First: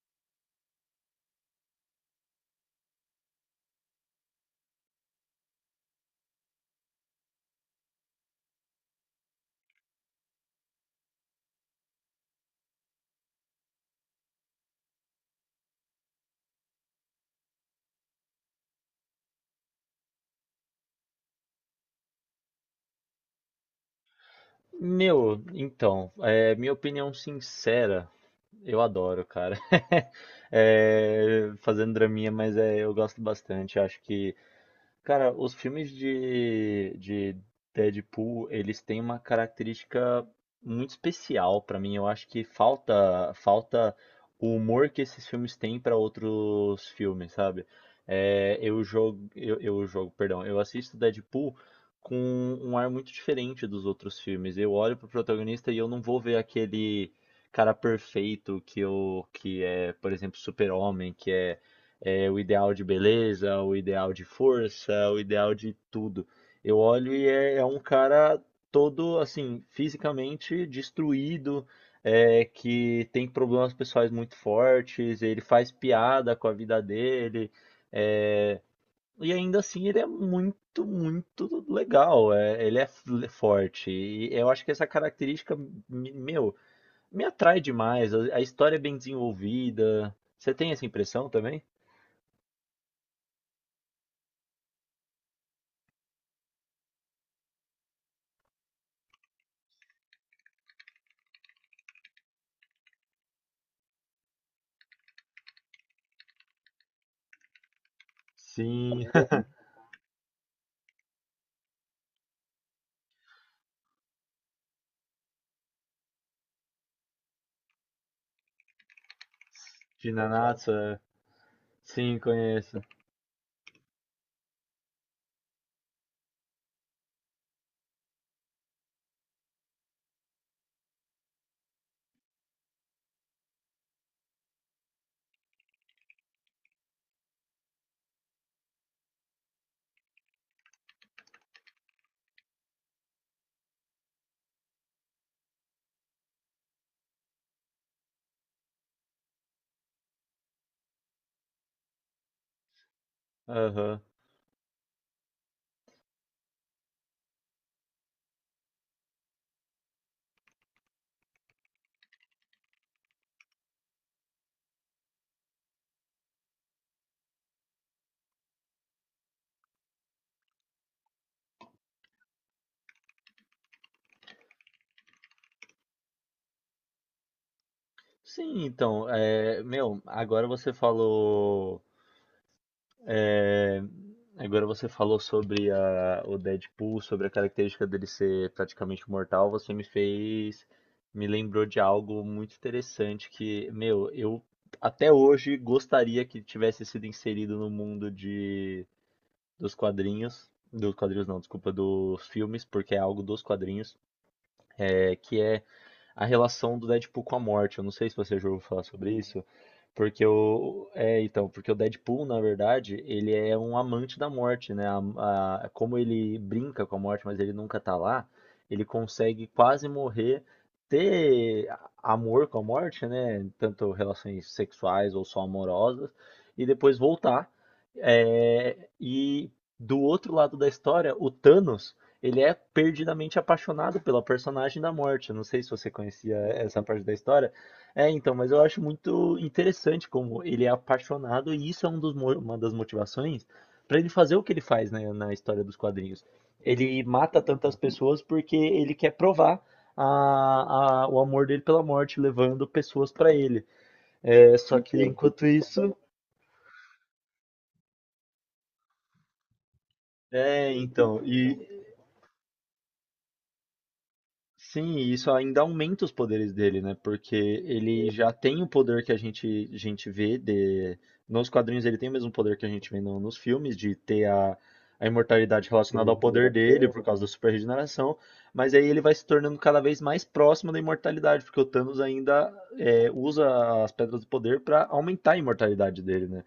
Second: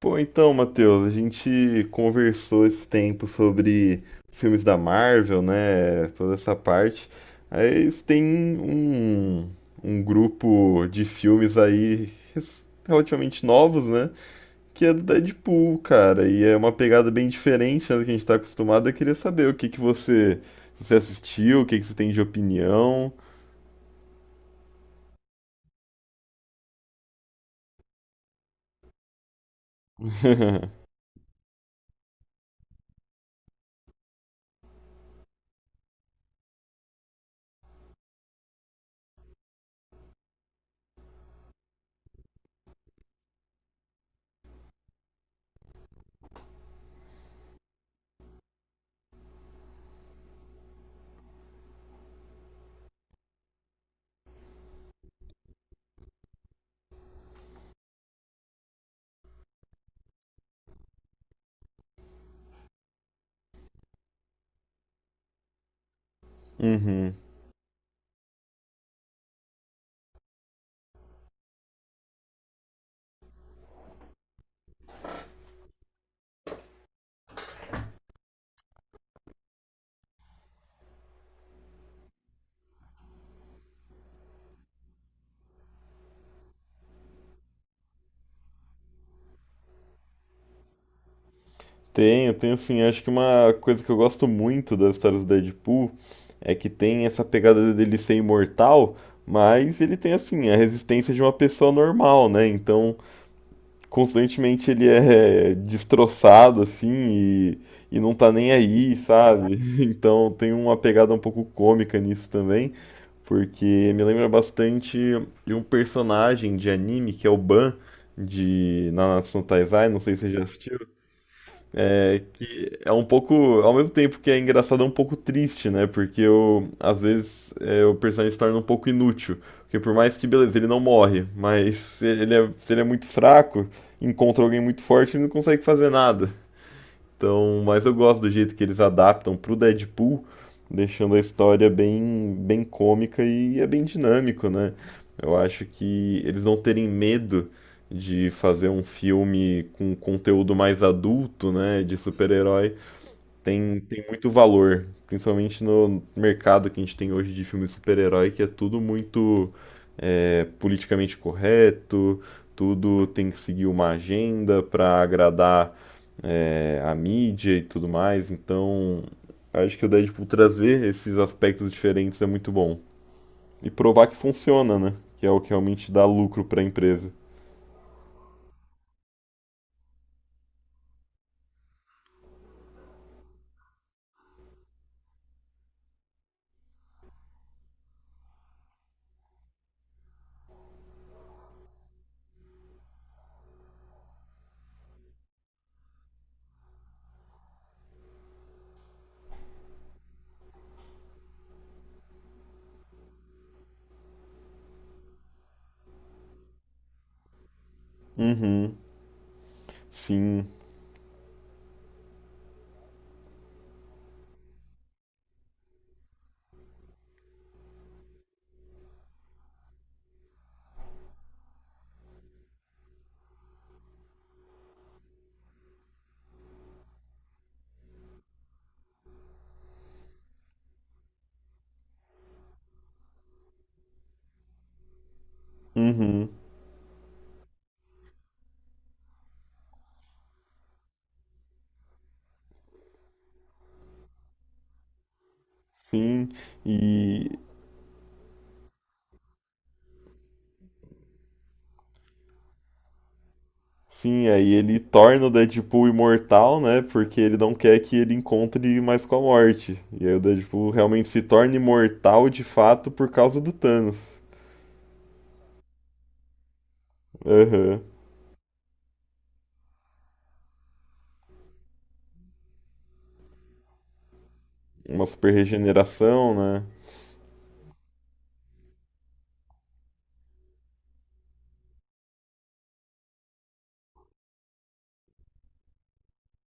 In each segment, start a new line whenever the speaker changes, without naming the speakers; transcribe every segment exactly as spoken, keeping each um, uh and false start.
Pô, então, Matheus, a gente conversou esse tempo sobre os filmes da Marvel, né? Toda essa parte. Aí isso tem um, um grupo de filmes aí res- relativamente novos, né? Que é do Deadpool, cara. E é uma pegada bem diferente, né, do que a gente tá acostumado. Eu queria saber o que que você, você assistiu, o que que você tem de opinião.
Meu, então, é, minha opinião sincera, eu adoro, cara. É, fazendo draminha, mas é, eu gosto bastante. Acho que Cara, os filmes de, de Deadpool, eles têm uma característica muito especial pra mim. Eu acho que falta falta o humor que esses filmes têm pra outros filmes, sabe? É, eu jogo, eu, eu jogo, perdão, Eu assisto Deadpool com um ar muito diferente dos outros filmes. Eu olho pro protagonista e eu não vou ver aquele cara perfeito que eu, que é, por exemplo, Super-Homem, que é é, o ideal de beleza, o ideal de força, o ideal de tudo. Eu olho
Uhum.
e é, é um cara todo assim, fisicamente destruído, é, que tem problemas pessoais muito fortes, ele faz piada com a vida dele, é, e ainda assim ele é muito, muito legal, é, ele é f- forte. E eu acho que essa característica, me- meu, me atrai demais. A a história é bem desenvolvida. Você tem essa impressão também?
Tenho, tenho sim. Acho que uma coisa que eu gosto muito das histórias do Deadpool é que tem essa pegada dele ser imortal, mas ele tem assim a resistência de uma pessoa normal, né? Então, constantemente ele é destroçado assim e, e não tá nem aí,
Sim.
sabe? Então, tem uma pegada um pouco cômica nisso também, porque me lembra bastante de um personagem de anime que é o Ban de Nanatsu no Taizai, não
De
sei se você já
Nanatsu,
assistiu.
é. Sim,
É, que
conheço.
é um pouco, ao mesmo tempo que é engraçado, é um pouco triste, né? Porque eu, às vezes é, o personagem se torna um pouco inútil. Porque por mais que, beleza, ele não morre, mas se ele é, se ele é muito fraco, encontra alguém muito forte, ele não consegue fazer nada. Então, mas eu gosto do jeito que eles adaptam pro Deadpool, deixando a história bem, bem cômica e é bem dinâmico, né? Eu acho que eles não terem medo de fazer um filme com conteúdo mais adulto, né, de super-herói, tem,
Aham.
tem muito valor, principalmente no mercado que a gente tem hoje de filme de super-herói, que é tudo muito é, politicamente correto, tudo tem que seguir uma agenda para agradar é, a mídia e tudo mais. Então, acho que o Deadpool trazer esses aspectos diferentes é muito bom. E provar que funciona, né? Que é o que realmente dá lucro para a empresa.
Sim, então, é, meu, agora você falou, é, agora você falou sobre a, o Deadpool, sobre a característica dele ser praticamente mortal, você me fez, me lembrou de algo muito interessante que, meu, eu até hoje gostaria que tivesse sido inserido no mundo de, dos quadrinhos, dos quadrinhos não, desculpa, dos filmes, porque é algo dos quadrinhos, é, que é a relação do Deadpool com a morte. Eu não sei se você já ouviu
Uhum,
falar sobre isso, porque
sim,
o é, então, porque o Deadpool, na verdade, ele é um amante da morte, né? A- a- como ele brinca com a morte, mas ele nunca tá lá, ele consegue quase morrer, ter a- amor com a morte, né? Tanto relações sexuais ou só amorosas, e depois voltar. É, e do outro lado da história, o Thanos, ele é perdidamente apaixonado pela personagem da Morte. Eu não sei se você
uhum,
conhecia essa parte da história. É, então, mas eu acho muito interessante como ele é apaixonado e isso é um dos mo- uma das motivações para ele fazer o que ele faz, né, na história dos quadrinhos.
sim.
Ele
E
mata tantas pessoas porque ele quer provar a- a- o amor dele pela Morte, levando pessoas para ele.
sim, aí
É, só
ele
que
torna o
enquanto
Deadpool
isso,
imortal, né? Porque ele não quer que ele encontre mais com a morte. E aí o Deadpool
é,
realmente se
então,
torna imortal de fato por causa do Thanos.
sim, e isso ainda aumenta os poderes dele, né? Porque
Aham.
ele já tem o poder que a gente, a gente vê de. Nos quadrinhos ele tem o mesmo poder que a gente vê no- nos filmes, de ter a,
Uma
a
super
imortalidade relacionada ao
regeneração,
poder
né?
dele por causa da super regeneração, mas aí ele vai se tornando cada vez mais próximo da imortalidade, porque o Thanos ainda é, usa as pedras do poder para aumentar a imortalidade dele, né?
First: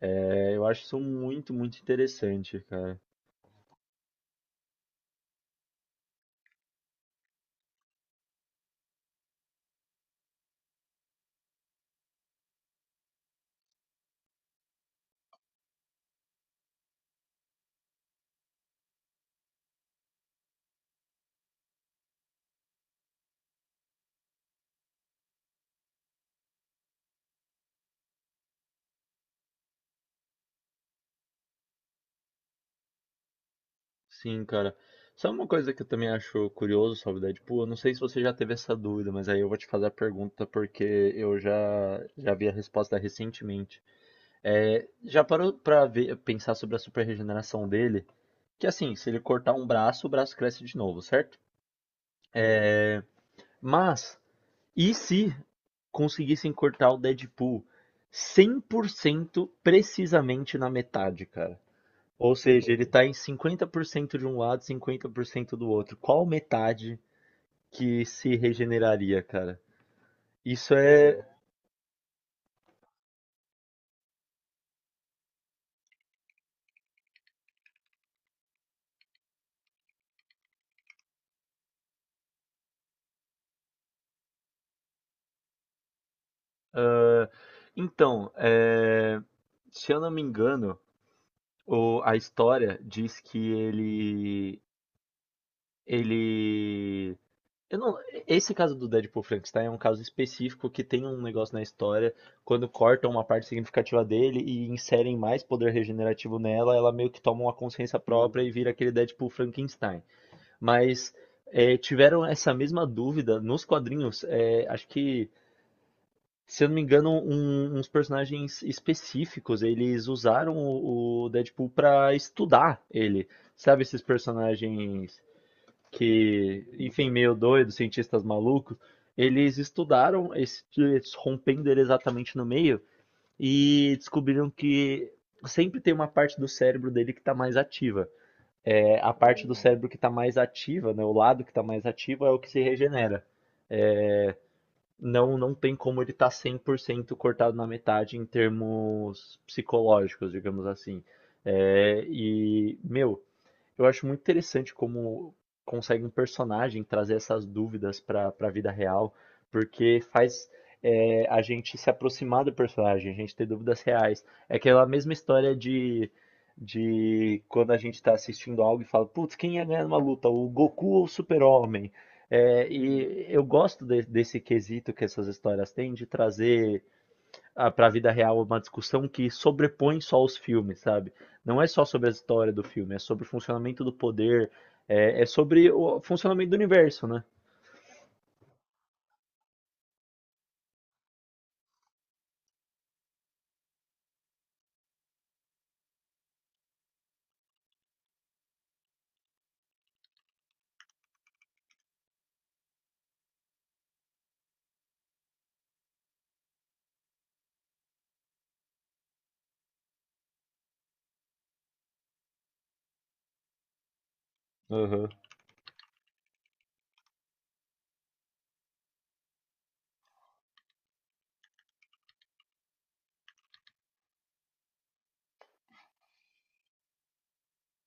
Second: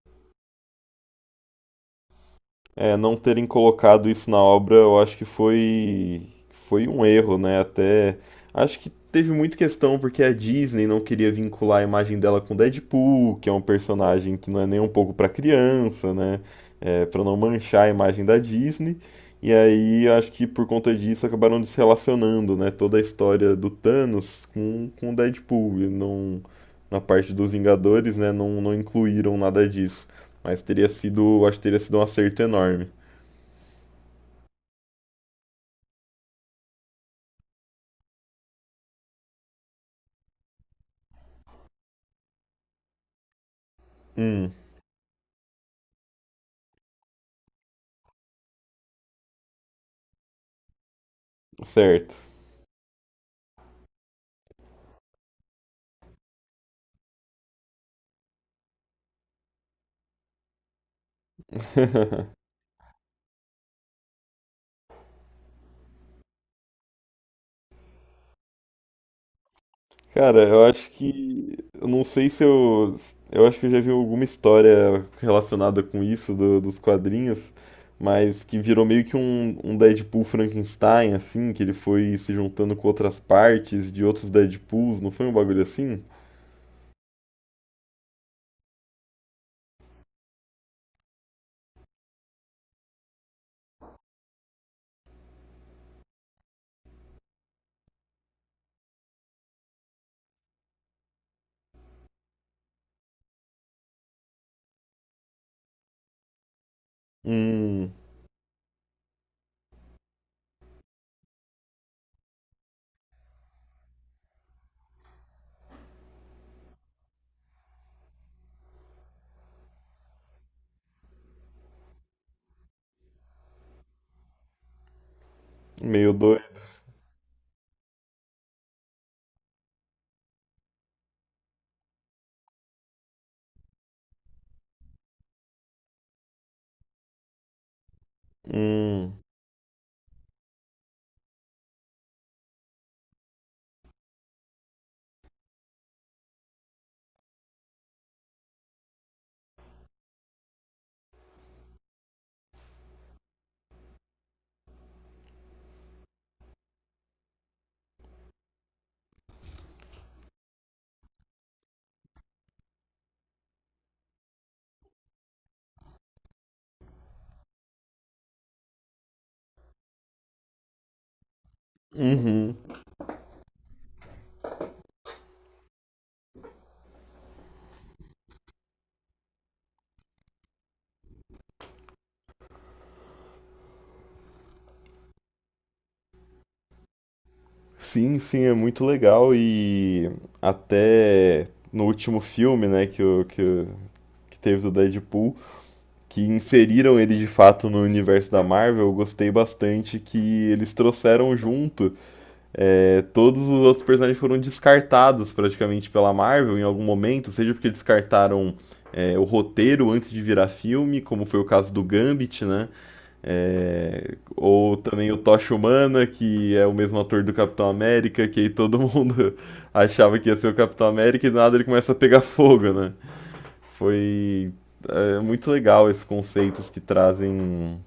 É, eu acho isso muito, muito interessante,
É,
cara.
não terem colocado isso na obra, eu acho que foi foi um erro, né? Até acho que teve muita questão porque a Disney não queria vincular a imagem dela com Deadpool, que é um personagem que não é nem um pouco para criança, né? É, para não manchar a imagem da Disney. E aí acho que por conta disso acabaram desrelacionando, né? Toda a história do Thanos com com o Deadpool, e não na parte dos Vingadores, né? Não não incluíram nada disso. Mas teria sido, acho que teria sido um acerto enorme.
Sim, cara. Sabe uma coisa que eu também acho curioso sobre Deadpool? Eu não sei se você já teve essa dúvida, mas aí eu vou te fazer a pergunta porque eu já, já vi a resposta recentemente.
Hum,
É, já parou pra ver, pensar sobre a super regeneração dele? Que assim, se ele cortar um braço, o braço cresce de novo, certo?
certo.
É, Mas, e se conseguissem cortar o Deadpool cem por cento precisamente na metade, cara? Ou seja, ele tá em cinquenta por cento de um lado, cinquenta por cento do outro. Qual metade que se regeneraria, cara?
Cara, eu
Isso
acho
é.
que. Eu não sei se eu. Eu acho que eu já vi alguma história relacionada com isso, do- dos quadrinhos, mas que virou meio que um, um Deadpool Frankenstein, assim, que ele foi se juntando com outras partes de outros Deadpools, não foi um bagulho assim?
ah, então, é, se eu não me engano, o- a história diz que ele. Ele. Eu não, esse caso do Deadpool Frankenstein é um caso específico que tem um negócio na história, quando cortam uma parte significativa dele e inserem mais poder regenerativo nela, ela meio que toma uma
Hum,
consciência própria e vira aquele Deadpool Frankenstein. Mas é, tiveram essa mesma dúvida nos quadrinhos. É, acho que Se eu não me engano, um- uns personagens específicos, eles usaram o, o Deadpool pra estudar ele. Sabe esses personagens
meio doido.
que, enfim, meio doidos, cientistas malucos? Eles estudaram esse, eles rompendo ele exatamente no meio e descobriram que sempre tem uma parte do cérebro dele que tá mais ativa. É, a
Hum,
parte do cérebro que tá mais ativa, né, o lado que tá mais ativo é o que se regenera. É, não não tem como ele estar cem por cento cortado na metade em termos psicológicos, digamos assim. É, e, meu, eu acho muito interessante como consegue um personagem trazer essas dúvidas para a vida real, porque faz, é, a gente se aproximar do personagem, a gente ter dúvidas reais. É aquela mesma história de, de quando a gente está assistindo algo e fala, putz, quem ia ganhar numa luta, o Goku ou o Super-Homem?
uhum.
É, e eu gosto de- desse quesito que essas histórias têm de trazer para a vida real, é uma discussão que sobrepõe só os filmes, sabe? Não é só sobre a história do filme, é sobre o funcionamento do poder, é, é sobre o funcionamento do universo, né?
Sim, sim, é muito legal e até no último filme, né, que o, que, o- que teve do Deadpool, que inseriram ele de fato no universo da Marvel, eu gostei bastante que eles trouxeram junto. É, todos os outros personagens foram descartados praticamente pela Marvel em algum momento, seja porque descartaram é, o roteiro antes de virar filme, como foi o caso do Gambit, né? É, ou também
Aham,
o Tocha Humana, que é o mesmo ator do Capitão América, que aí todo mundo achava que ia ser o Capitão América e do nada ele começa a pegar fogo, né? Foi é, muito legal esses conceitos que trazem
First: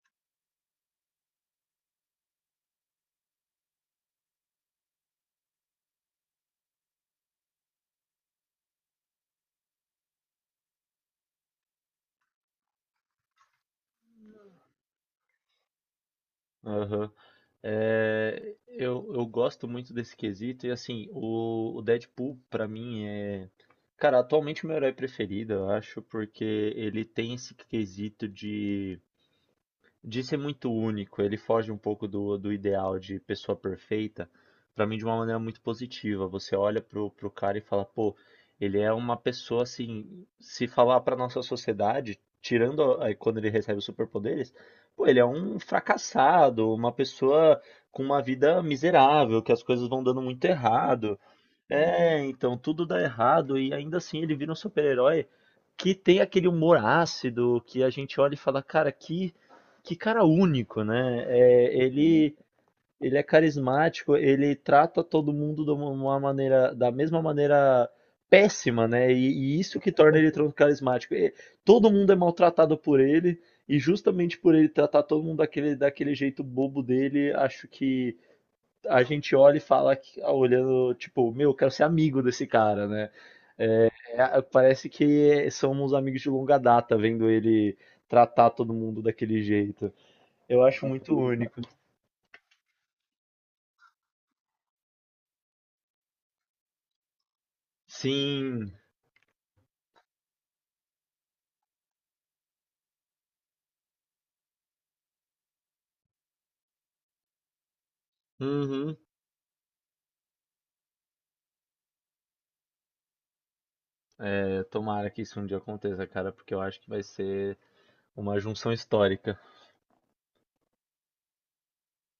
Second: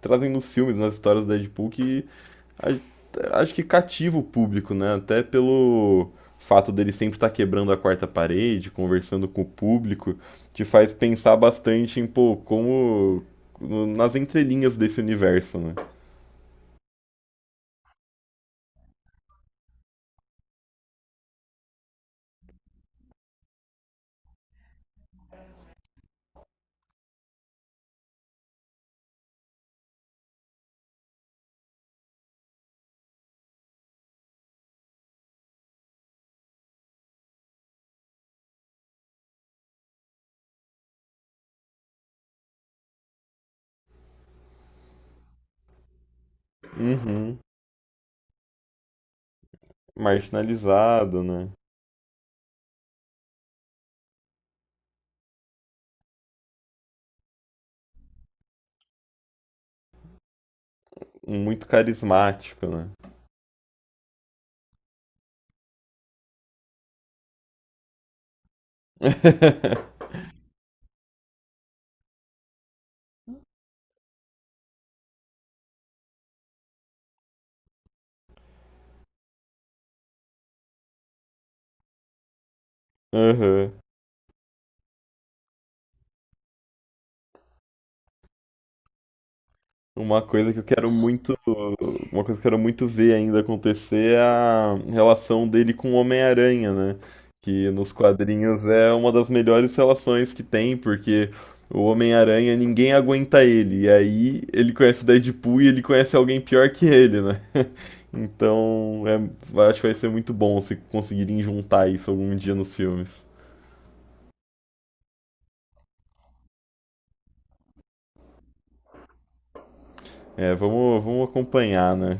trazem nos filmes, nas histórias do Deadpool, que a- acho que cativa o público, né? Até pelo fato dele sempre estar quebrando a quarta parede, conversando com o público, te faz pensar bastante em, pô, como no- nas entrelinhas desse universo, né?
aham. É, eu, eu gosto muito desse quesito, e assim, o, o Deadpool, pra mim, é. Cara, atualmente o meu herói preferido, eu acho, porque ele tem esse quesito de de ser muito único. Ele foge um pouco do, do ideal de pessoa perfeita, pra mim de uma maneira muito positiva. Você olha pro, pro cara e fala, pô, ele é uma pessoa assim, se falar pra nossa sociedade, tirando a- aí quando ele recebe os superpoderes, pô, ele é um fracassado, uma
Uhum.
pessoa com uma vida miserável, que as coisas vão dando muito errado.
Marginalizado, né?
É, então tudo dá errado e ainda assim ele vira um super-herói que tem aquele humor ácido que a gente olha e fala, cara, que, que cara único, né?
Muito
É, ele,
carismático, né?
ele é carismático, ele trata todo mundo de uma uma maneira, da mesma maneira péssima, né? E, e isso que torna ele tão carismático. E todo mundo é maltratado por ele, e justamente por ele tratar todo mundo daquele, daquele jeito bobo dele, acho que a gente olha e fala, que- olhando, tipo, meu, eu quero ser amigo desse cara, né?
Aham.
É, parece que somos amigos de longa data, vendo ele tratar todo mundo daquele jeito.
Uma coisa que eu
Eu acho
quero
muito
muito,
único.
uma coisa que eu quero muito ver ainda acontecer é a relação dele com o Homem-Aranha, né? Que nos quadrinhos
Sim,
é uma das melhores relações que tem, porque o Homem-Aranha ninguém aguenta ele. E aí ele conhece o Deadpool e ele conhece alguém pior que ele, né?
uhum.
Então, é, acho que vai ser muito bom se conseguirem juntar isso algum dia nos filmes.
É, tomara que isso um dia aconteça, cara, porque eu acho que vai ser uma junção histórica.
É, vamos, vamos acompanhar, né?